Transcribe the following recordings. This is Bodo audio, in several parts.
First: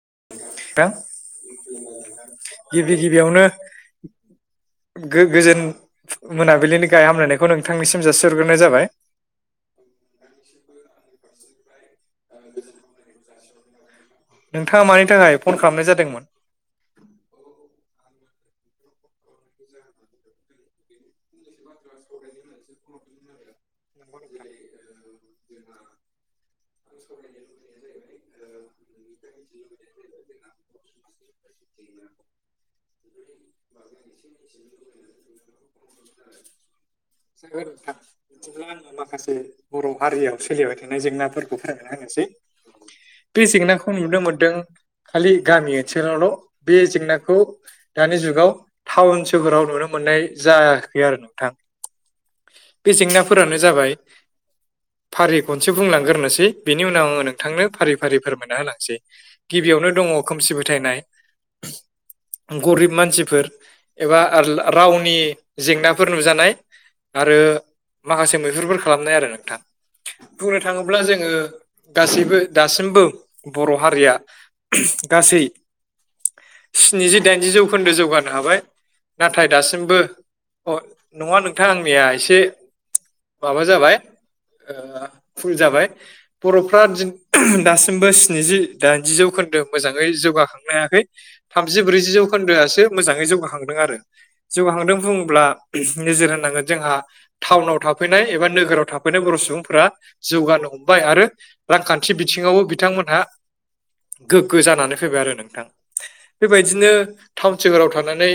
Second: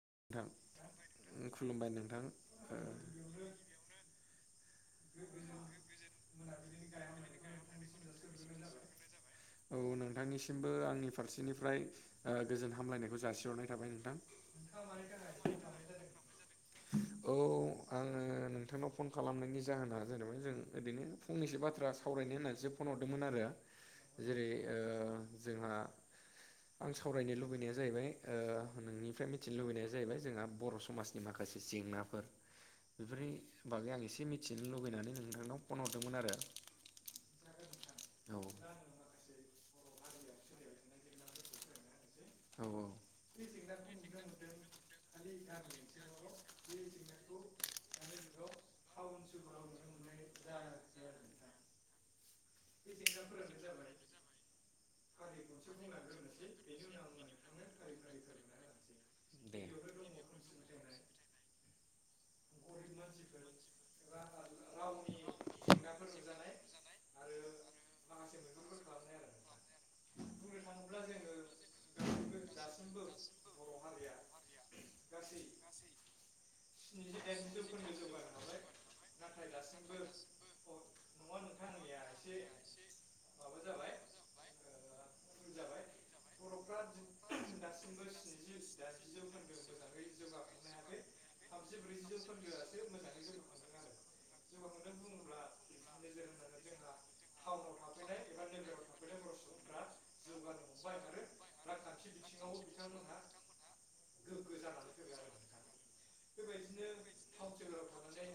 [inaudible] थां नोंथां खुलुमबाय नोंथां ओ गिबि गोजोन मोनाबिलिनि गाहाय हामलायनायखौ नोंथांनिसिम जासिहरग्रोनाय जाबाय। औ नोंथांनिसिमबो आंनि फारसेनिफ्राय गोजोन हामलायनायखौ जासिहरनाय थाबाय नोंथां। नोंथाङा मानि थाखाय फन खालामनाय जादोंमोन? औ आङो नोंथांनाव फन खालामनायनि जाहोना जादों जों ओरैनो फंनसो बाथ्रा सावरायनो होननानैसो फन हरदोंमोन आरो। जेरै ओ जोंहा आं सावरायनो लुबैनाया जाहैबाय ओ नोंनिफ्राय मिथिनो लुबैनाया जाहैबाय जोंहा बर समाजनि माखासे माखासे जेंनाफोर बेफोरनि बागै आं एसे मि मिथिनो लुबैनानै नोंथांनाव फन हरदोंमोन आरो। [unintelligible] नोंगौ नोंथां औ बिदिब्ला आंङो माखासे बर हारियाव सोलिबाय थानाय जेंनाफोरखौ फोरमायनानै होनो औ बे जेंनाखौ नुनो मोनदों। खालि गामि ओनसोलावल बे जेंनाखौ दानि जुगाव टाउन सोहोराव नुनो मोननाय जायाखै आरो नोंथां। बे जेंनाफोरानो जाबाय फारि खनसे बुंलांगोरनोसै बेनि उनाव आंङो नोंथांनो फारि फारि फोरमायना होलांसै। गिबि यावनो दंङ खोमसि दे फोथायनाय। [inaudible] गरिब मानसिफोर एबा रां रावनि जेंनाफोर नुजानाय। आरो माखासे मैहुरफोर खालामनाय आरो नोंथां। बुंनो थांङोब्ला जोंङो गासैबो दासिमबो बर हारिया गासै स्निजि दाइनजि जौखोन्दो जौगानाय हाबाय नाथाय दासिमबो नङा नोंथां आंनिया एसे माबा जाबाय ओ‌फुल जाबाय बरफ्रा दासिमबो स्निजि दाइनजि जौख जौखोनदो मोजांयै जौखांनो हायाखै थामजि ब्रैजि जौखोन्दोआसो मोजाङै जौगाखांदों आरो जौगाखांदों बुंङोब्ला नोजोर होनांगोन जोंहा थाउनाव था थाफैनाय एबा नोगोराव थाफैनाय बर सुबुंफोरा जौगानो हमबाय आरो रांखान्थि बिथिङावबो बिथांमोन थांमोनहा गोग्गो जानानै फैबाय आरो नोंथां बेबायदिनो जोहोराव थानानै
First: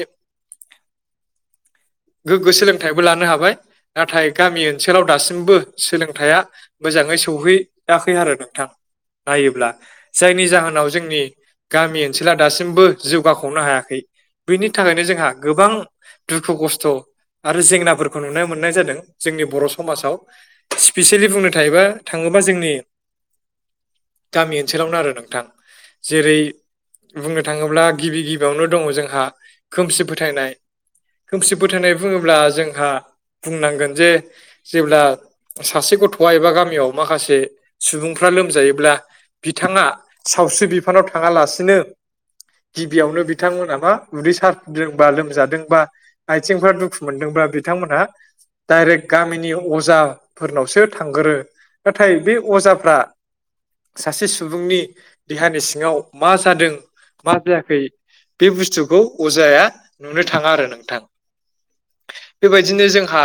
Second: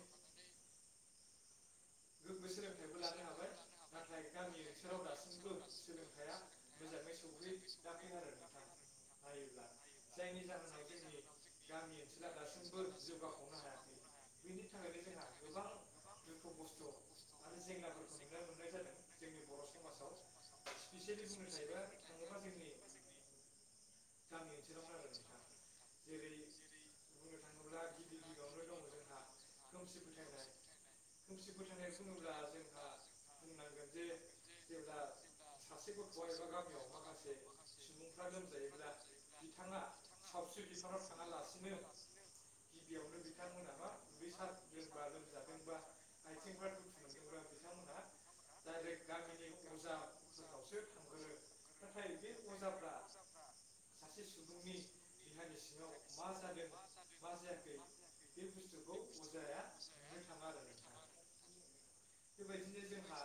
[inaudible] गोग्गो सोलोंथाइबो लानो हाबाय नाथाय गामि ओनसोलाव दासिमबो सोलोंथाइया मोजांङै सहैयाखै आरो नोंथां नायोब्ला जायनि जाहोनाव जोंनि गामि ओनसोला दासिमबो जौगाखांनो हायाखै बेनि थाखायनो जोंहा गोबां दुखु खस्थ आरो जेंनाफोरखौ नुनो मोननाय जादों जोंनि बर समाजाव सिपेसियेलि बुंनो थायोबा थाङोब आ जोंनि [inaudible] गामि ओनसोलावनो आरो नोंथां जेरै बुंनो थाङोब्ला गिबि गिबियावनो दङ जोंहा खोमसि फोथायनाय। खोमसि फोथायनाय बुङोब्ला जोंहा बुंनांगोन जे जेब्ला सासे गथ'आ एबा गामियाव माखासे सुबुंफ्रा लोमजायोब्ला बिथाङा सावस्रि बिफानाव थाङालासिनो गिबियावनो बिथांमोना मा उदै सारदोंबा लोमजादोंबा आथिंफ्रा दुखु मोनदोंबा बिथांमोनहा डाइरेक्ट गामिनि अजाफोरनावसो थांगोरो नाथाय बे अजाफ्रा सासे सुबुंनि देहानि सिङाव मा जादों मा जायाखै बे बुस्थु खौ अजाया नुनो थाङा आरो नोंथां बेबायदिनो जोंहा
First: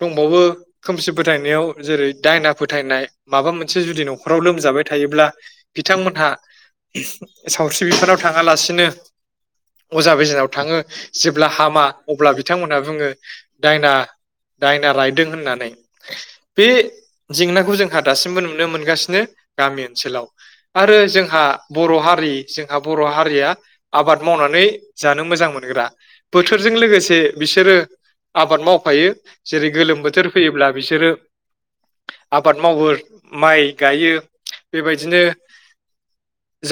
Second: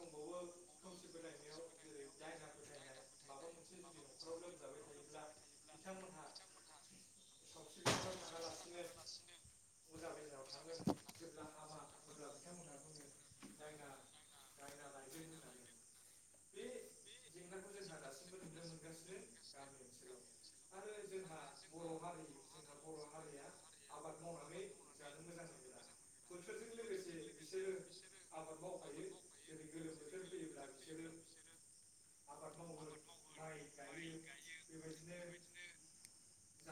दंबावो खोमसि फोथायनायाव जेरै दायना फोथायनाय माबा मोनसे जुदि न'खराव लोमजाबाय थायो ब्ला बिथांमोनहा सावस्रि बिफानाव थाङालासिनो अजा बेजनाव थाङो जेब्ला हामा अब्ला बिथांमोनहा बुङो दायना दायना रायदों होननानै। बे जेंनाखौ जोंहा दासिमबो नुनो मोनगासिनो गामि ओनसोलाव आरो जोंहा बर' हारि जोंहा बर' हारिया आबाद मावनानै जानो मोजां मोनग्रा बोथोरजों लोगोसे बिसोरो आबाद मावफायो जेरै गोलोम बोथोर फैयोब्ला बिसोरो आबाद मावो माइ गायो बेबायदिनो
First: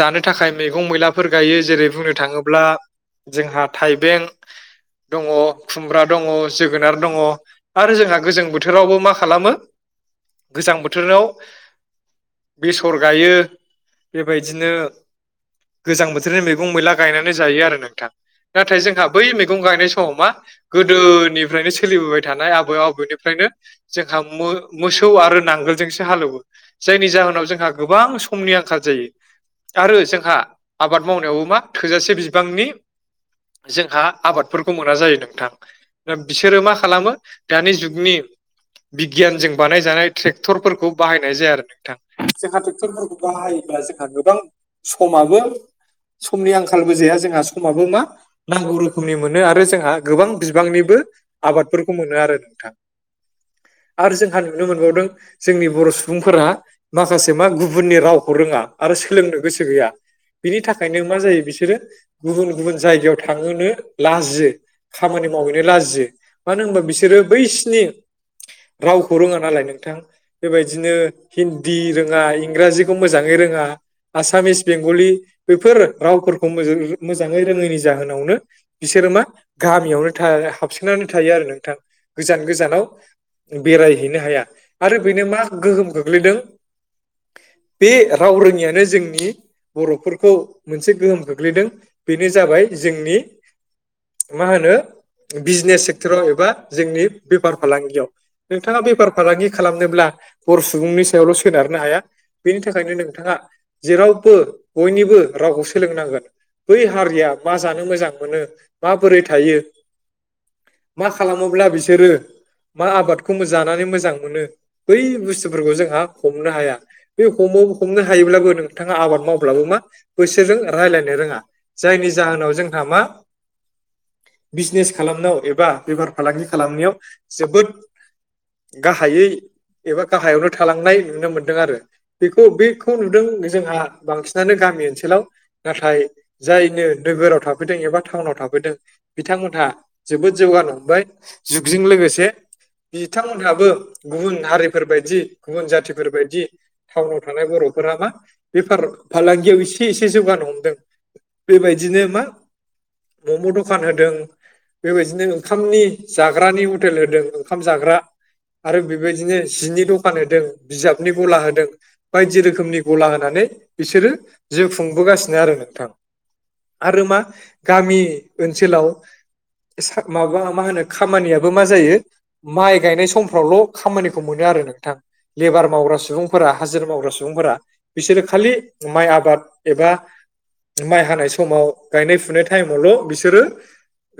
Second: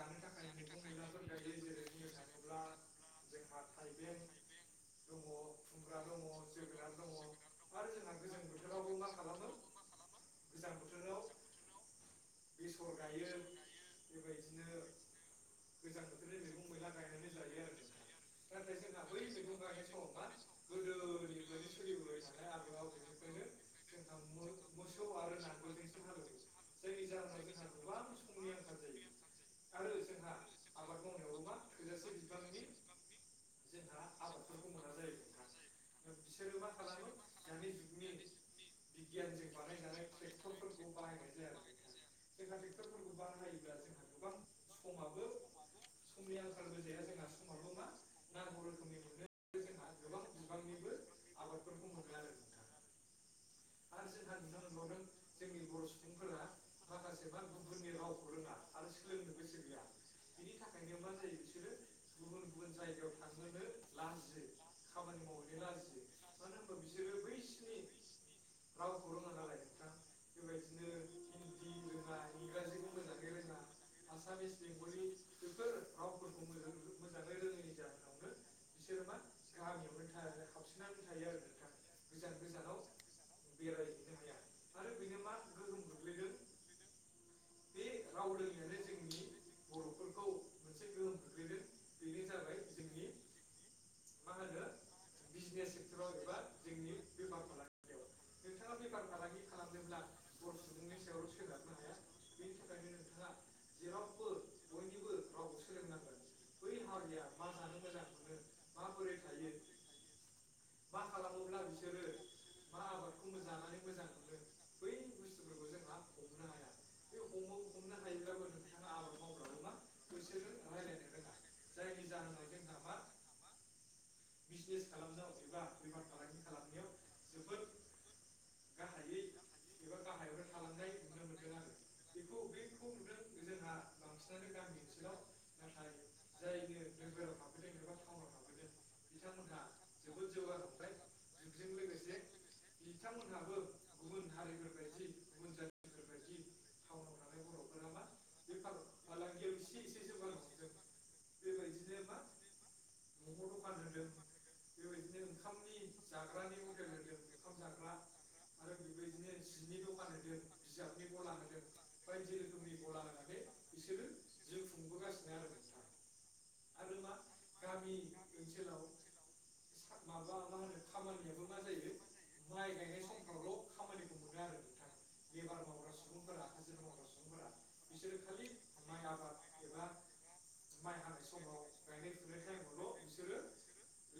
जानो थाखाय मैगं मैलाफोर गायो जेरै बुंनो थाङोब्ला जोंहा थाइबें दङ खुमब्रा दङ जोगोनार दङ आरो जोंहा गोजां बोथोरावबो मा खालामो गोजां बोथोराव बेसर गायो बेबायदिनो गोजां बोथोरनि मैगं मैला गायनानै जायो आरो नोंथां। नाथाय जोंहा बै मैगं गायनाय समा मा गोदोनिफ्रायनो सोलिबोबाय थानाय आबै आबौनिफ्रायनो। जोंहा मो मोसौ आरो नांगोलजोंसो हालेवो जायनि जा- उनाव जोंहा गोबां समनि आंखाल जायो। आरो जोंहा आबाद मावनायावबो मा थोजासे बिबांनि [inaudible] जोंहा आबादफोरखौ मोना जायो नोंथां दा बिसोरो मा खालामो दानि जुगनि बिगियानजों बानायजानाय ट्रेक्टरफोरखौ बाहायनाय जाया आरो नोंथां। जोंहा ट्रेक्टरफोरखौ बाहायोब्ला जोंहा गोबां समाबो समनि आंखालबो जाया जोंहा। समाबो मा नांगौ रोखोमनि मोनो आरो जोंहा गोबां बिबांनिबो आबादफोरखौ मोनो आरो। नोथां [inaudible] आरो जोंहा नुनो मोनबावदों जोंनि बर' सुबुंफोरा माखासे मा गुबुननि रावखौ रोङा। आरो सोलोंनो गोसो गैया बिनि थाखायनो मा जायो बिसोरो गुबुन गुबुन जायगायाव थांनोनो लाजियो। खामानि मावहैनो लाजियो मानो होनबा बिसोरो बैसिनि रावखौ रोङा नालाय नोंथां बेबायदिनो हिन्दी रोङा इंराजिखौ मोजाङै रोङा आसामिस बेंगलि बेफोर रावफोरखौ मोजां मोजाङै रोङैनि जाहोनावनो बिसोरो मा गामियावनो था हाबसोनानै थायो आरो नोंथां। गोजान गोजानाव बेरायहैनो हाया आरो बेनो मा गोहोम गोग्लैदों बे राव रोङियानो जोंनि बर'फोरखौ मोनसे गोहोम खोख्लैदों। बेनो जाबाय जोंनि मा होनो बिजनेस सेक्टराव एबा जोंनि बेफार फालांगियाव नोंथाङा बेफार फालांगि खालामनोब्ला बर' सुबुंनि सायावल' सोनारनो हाया। बेनि थाखायनो नोंथाङा जेरावबो बयनिबो रावखौ सोलोंनांगोन। बै हारिया मा जानो मोजां मोनो माबोरै थायो। मा खालामोब्ला बिसोरो मा आबादखौ जानानै मोजां मोनो बै बुस्थुफोरखौ जोंहा हमनो हाया बे हम हमनो हायोब्लाबो नोंथाङा आबाद मावब्लाबो मा बैसोरजों रायलायनो रोङा। जायनि जाहोनाव जोंहा मा। बिजनेस खालामनायाव एबा बेफार फालांगि खालामनायाव जोबोद गाहायै। एबा गाहायावनो थालांनाय नुनो मोनदों आरो बेखौ बेखौ नुदों जोंहा बांसिनानो गा गामि ओनसोलाव नाथाय जायनो नोगोराव थाफैदों एबा टाउनाव थाफैदों बिथांमोनहा जोबोद जौगालांबाय जुगजों लोगोसे बिथां बिथांमोनहाबो गुबुन हारिफोर बायदि गुबुन जाथिफोर बायदि टाउनाव थानाय बर'फोरा मा। बेफार फालांगियाव एसे एसे जौगानो हमदों बेबायदिनो मा। मम' दखान होदों। बेबायदिनो ओंखामनि जाग्रानि हटेल होदों ओंखाम जाग्रा। आरो बेबायदिनो जिनि दखान होदों बिजाबनि गला होदों बायदि रोखोमनि गला होनानै। बिसोरो जिउ खुंबोगासिनो आरो नोंथां। आरो मा गामि ओनसोलाव। माबा मा होनो खामानियाबो मा जायो माइ गायनाय समफ्रावल' खामानिखौ मोनो। आरो नोंथां। लेबार मावग्रा सुबुंफोरा हाजिरा मावग्रा सुबुंफोरा बिसोरो खालि माइ आबाद एबा [inaudible] माइ हानाय समाव गायनाय फुनाय टाइमावल' बिसोरो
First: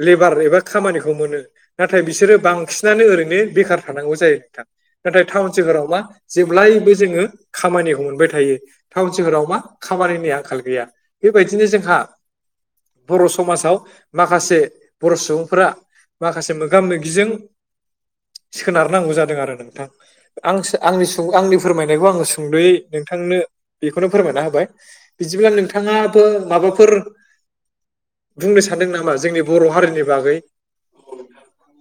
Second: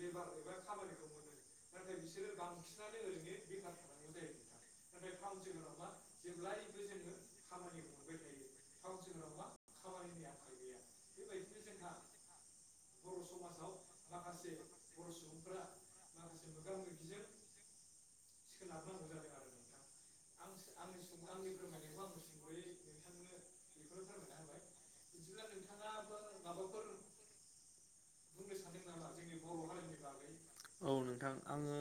लेबार एबा खामानिखौ मोनो नाथाय बिसोरो बांसिनानो ओरैनो बेखार थानांगौ जायो नों नाथाय टाउन सोहोराव मा जेब्लायबो जोङो खामानिखौ मोनबाय थायो टाउन सोहोराव मा। खामानिनि आंखाल गैया बेबायदिनो जोंहा [inaudible] बर' समाजाव माखासे बर' सुबुंफोरा माखासे मोगा मोगिजों [inaudible] सोनारनांगौ जादों आरो नोंथां आ आंनि आंनि फोरमायनायखौ आङो सुंद'यै नोंथांनो बेखौनो फोरमायना होबाय बिदिब्ला नोंथाङाबो माबाफोर! बुंनो सानदों नामा जोंनि बर' हारिनि बागै औ नोंथां [unintelligible] आङो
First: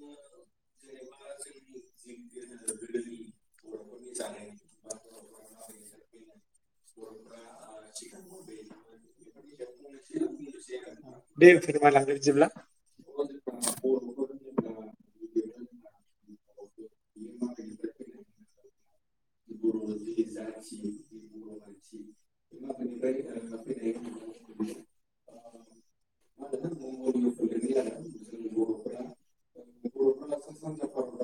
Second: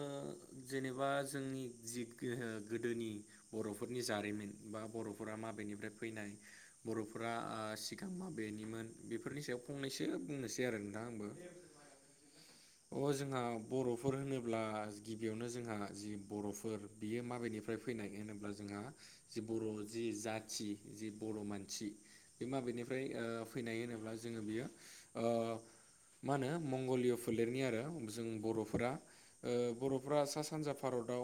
जेनेबा जोंनि जि ओ गोदोनि बर'फोरनि जारिमिन बा बर' माबेनिफ्राय फैनाय बर'फोरा ओ सिगां माबेनिमोन बेफोरनि सायाव फंनैसो बुंनोसै आरो। नोंथां आंबो दे फोरमायलांदो बिदिब्ला। अ जोंहा बर'फोर होनोब्ला गिबियावनो। जोंहा जि बर'फोर बियो माबेनिफ्राय फैनाय होनोब्ला जोंहा। जि बर' जि जाथि जि बर' मानसि बे माबेनिफ्राय ओ फैनाय होनोब्ला बियो ओ। मा होनो मंगलिय' फोलेरनि आरो जों बर'फोरा ओ बर'। फ्रा सा सानजा भारताव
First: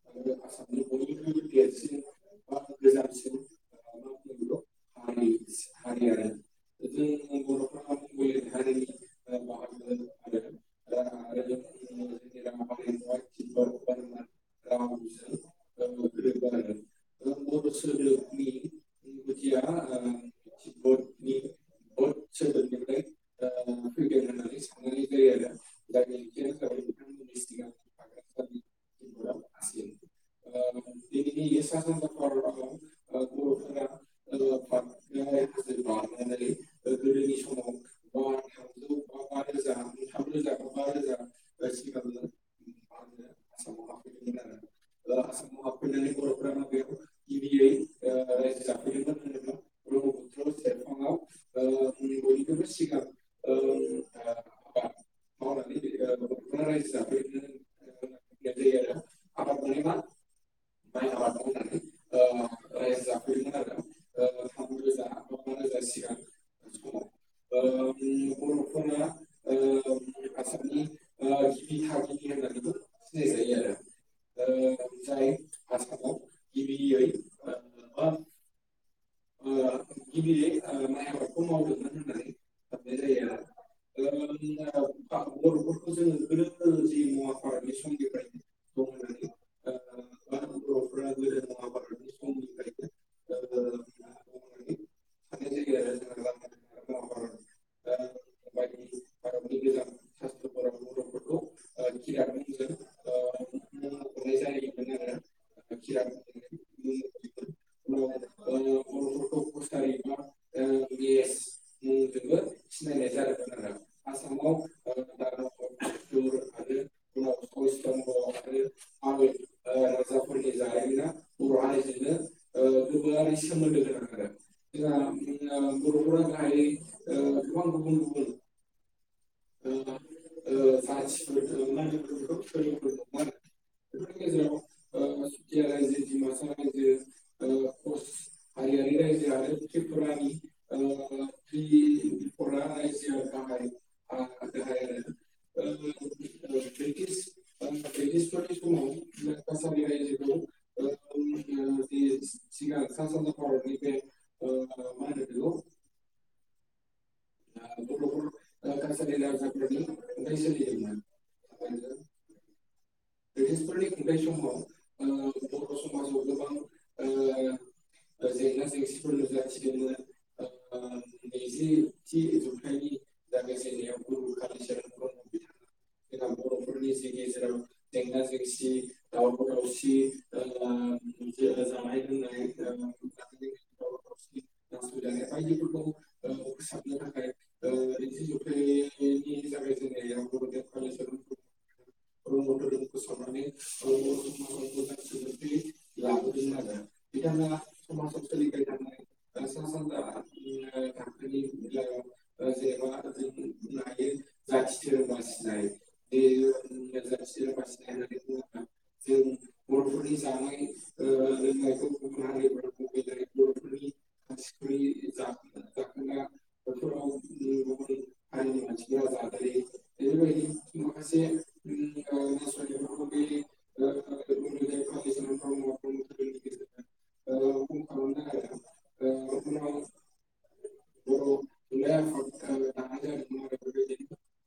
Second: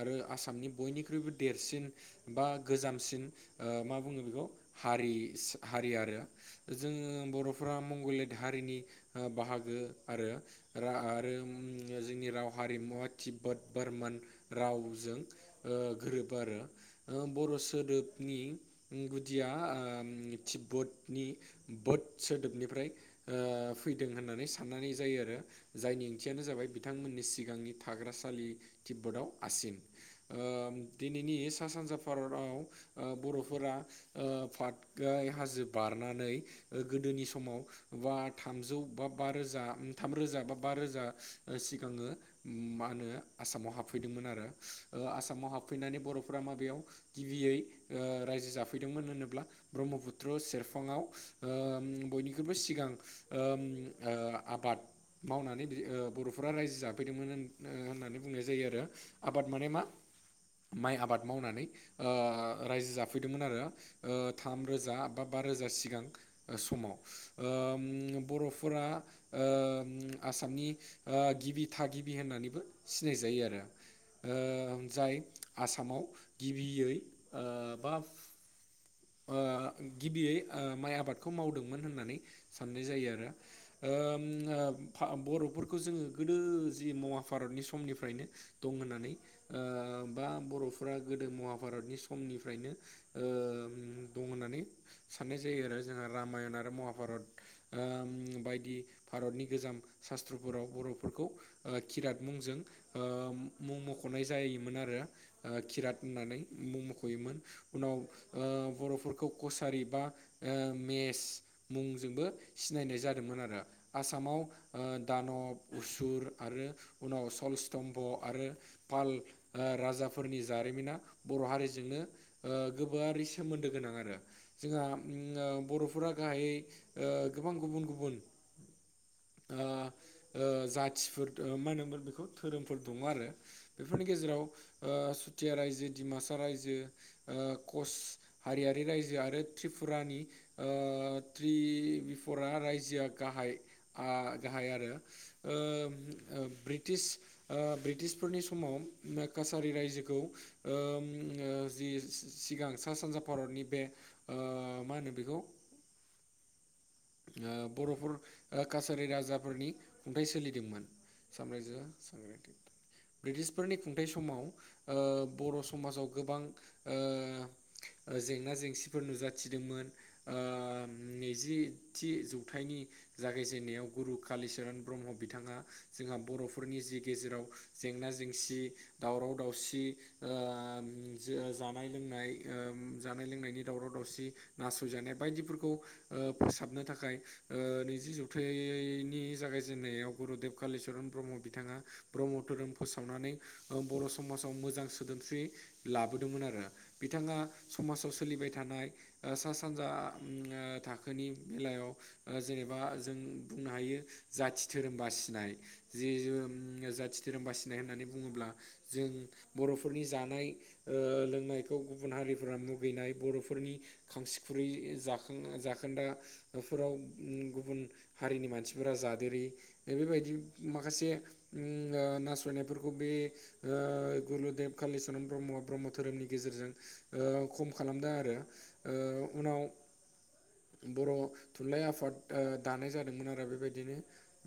आरो आसामनि बयनिख्रुइबो देरसिन बा गोजामसिन। ओ मा बुङो बेखौ हारि सि हारि आरो। जोङो बर'फोरा मंगलियान हारिनि ओ बाहागो। आरो आरो जोंनि राव हारिमुवा तिब्बद बोरमान राव। ओ गोरोबो आरो ओ बर' सोदोबनि गुदिया आ। तिब्बतनि बद सोदोबनिफ्राय ओ फैदों होननानै सा ननानै जायो आरो जायनि ओंथियानो जाबाय बिथांमोननि सिगांनि थाग्रासालि तिब्बतआव आसि चिन। ओ दिनैनि सा सानजा भारताव ओ बर'फोरा ओ पा तकाइ हाजो बारनानै गोदोनि समाव बा थामजौ बा। बा रोजा थाम रोजा बा बा रोजा सिगाङो मा होनो आसामाव हाबफैदोंमोन। आरो ओ आसामाव हाबफैनानै बर'फोरा माबेयाव गिबियै ओ रायजो जाफैदोंमोन। होनब्ला ब्रह्मपुत्र सेरफाङाआव ओ बयनिख्रुबो सिगां ओ। आबाद [unintelligible] मावनानै ओ बर'फोरा रायजो जाफैदोंमोन होननानै बुंनाय जायो आरो आबाद माने मा। माइ आबाद मावनानै ओ रायजो जाफैदोंमोन आरो ओ थामरोजा बा बा। रोजा सिगां समाव ओ बर'फोरा ओ। उम आसामनि ओ गिबि थागिबि होननानैबो सिनायजायो आरो। ओ जाय आसामाव गिबियै ओ बा। ओ गिबियै ओ माइ आबादखौ मावदोंमोन होननानै साननाय जायो आरो। ओ बर'फोरखौ जोङो गोदो जि महाभारतनि समनिफ्रायनो। दं होननानै ओ बा बर'फोरा गोदो महाभारतनि समनिफ्रायनो ओ ओ दं होननानै साननाय जायो आरो जोंहा रामायण आरो महाभारत ओ‌ बायदि भारतनि गोजाम सास्त्रफोराव बर'फोरखौ खिरात मुंजों। मुं मख'नाय जायोमोन आरो ओ खिरात होननानै मुं मख'योमोन उनाव। ओ बर'फोरखौ कसारि बा मेस मुंजोंबो सिनायनाय जादों। मोन आरो आसामाव ओ दानब उसुर आरो उनाव सलस्तम्भ'। आरो पाल राजाफोरनि जारिमिना बर' हारिजोंनो ओ गोबा रै सोमोनदो गोनां आरो जोंहा उम ओ बर'फोरा गाहायै ओ गोबां गुबन गुबन। गल [unintelligible] औ [unintelligible] ओ जाथिफोर मा होनोमोन बेखौ धोरोमफोर दङ' आरो बेफोरनि गेजेराव ओ चुथिया रायजो डिमासा रायजो ओ कच हारियारि रायजो आरो त्रिपुरानि। ओ त्रिपुरा राय जोआ गाहाय आ गाहाय आरो ओ ब्रिटिश ओ ब्रिटिसफोरनि समाव कासारि रायजोखौ ओ ओम जि सिगां। सा सानजा भारतनि बे ओ मा होनो बेखौ ओ बर'फोर ओ कासारि राजाफोरनि खुंथाइ सोलिदोंमोन। सामराज्योया। ब्रिटिसफोरनि खुंथाय समाव ओ बर' समाजाव गोबां ओ। जेंना जेंसिफोर नुजाथिदोंमोन ओ नैजिथि जौ थायनि जागायजेननायाव गुरु कालिचरन ब्रह्म बिथाङा जोंहा बर'फोरनि जि गेजेराव। जेंना जेंसि दावराव दावसि ओ जानाय लोंनाय। ओ जानाय लोंनायनि दावराव दावसि नासयजानाय बायदिफोरखौ ओ फोसाबनो थाखाय। ओ औ। नैजि जौथायनि जागायजेननायाव गुरुदेब कालिचरन ब्रह्म बिथाङा ब्रह्म धोरोम फोसा [unintelligible] बर' समाजाव मोजां सोदोमस्रि लाबोदोंमोन आरो बिथाङा सम साव सोलिबाय थानाय ओ सा सानजा उम थाखोनि बेलायाव। ओ जेनेबा जों बुंनो हायो जाथि धोरोम बासिनाय जि जोम जाथि। धोरोम बासिनाय होननानै बुङोब्ला जों बर'फोरनि जानाय ओ लोंनायखौ गुबुन हारि। बुरैफ्रा मुगैनाय बर'फोरनि खांसिखुरै जाखां-जाखोन्दा फोराव। [unintelligible] गुबुन हारिनि मानसिफोरा जादेरि बेबायदि माखासे उम ओ नासयनाय। बेफोरखौ बे ओ गुरुदेब कालिचरन ब्रम्ह-ब्रम्ह धोरनि गेजेरजों ओ ख खालामदों आरो ओ उनाव बर' थुनलाइ आफाद। हट ओ दानाय जादोंमोन आरो बेबायदिनो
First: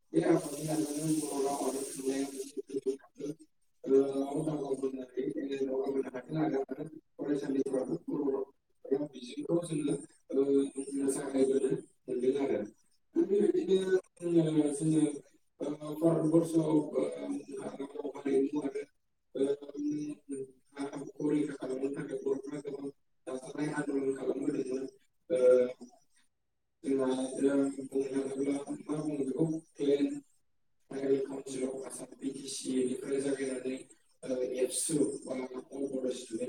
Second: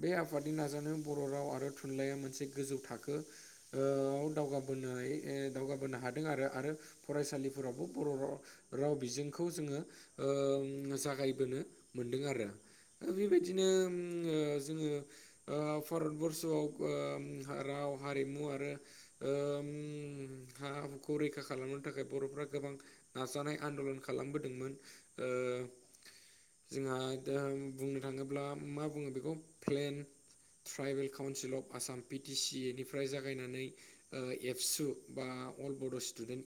बे आफादनि नाजानायाव बर' राव आरो थुनलाइया मोनसे। गोजौ थाखो ओआव दावगाबोनाय ए दावगाबोनो हादों आरो आरो फरायसालि। फोरावबो बर' राव-राव बिजोंखौ जोङो ओं जागायबोनो मोनदों आरो। [unintelligible] बेबायदिनो उम ओ जोङो ओ भारत बरर्सआव ओम हा राव हा हारिमु आरो ओम हा हुखौ रैखा खालामनो थाखाय बर'फ्रा गोबां नाजानाय आन्दलन खालामबोदोंमोन ओ जोंहा दा आं बुंनो थाङोब्ला मा बुङो बेखौ plan. Tribal council of Assam B T C ए निफ्राय जागायनानै ओ एबसु बा आ अल बड' स्टुडेन्ट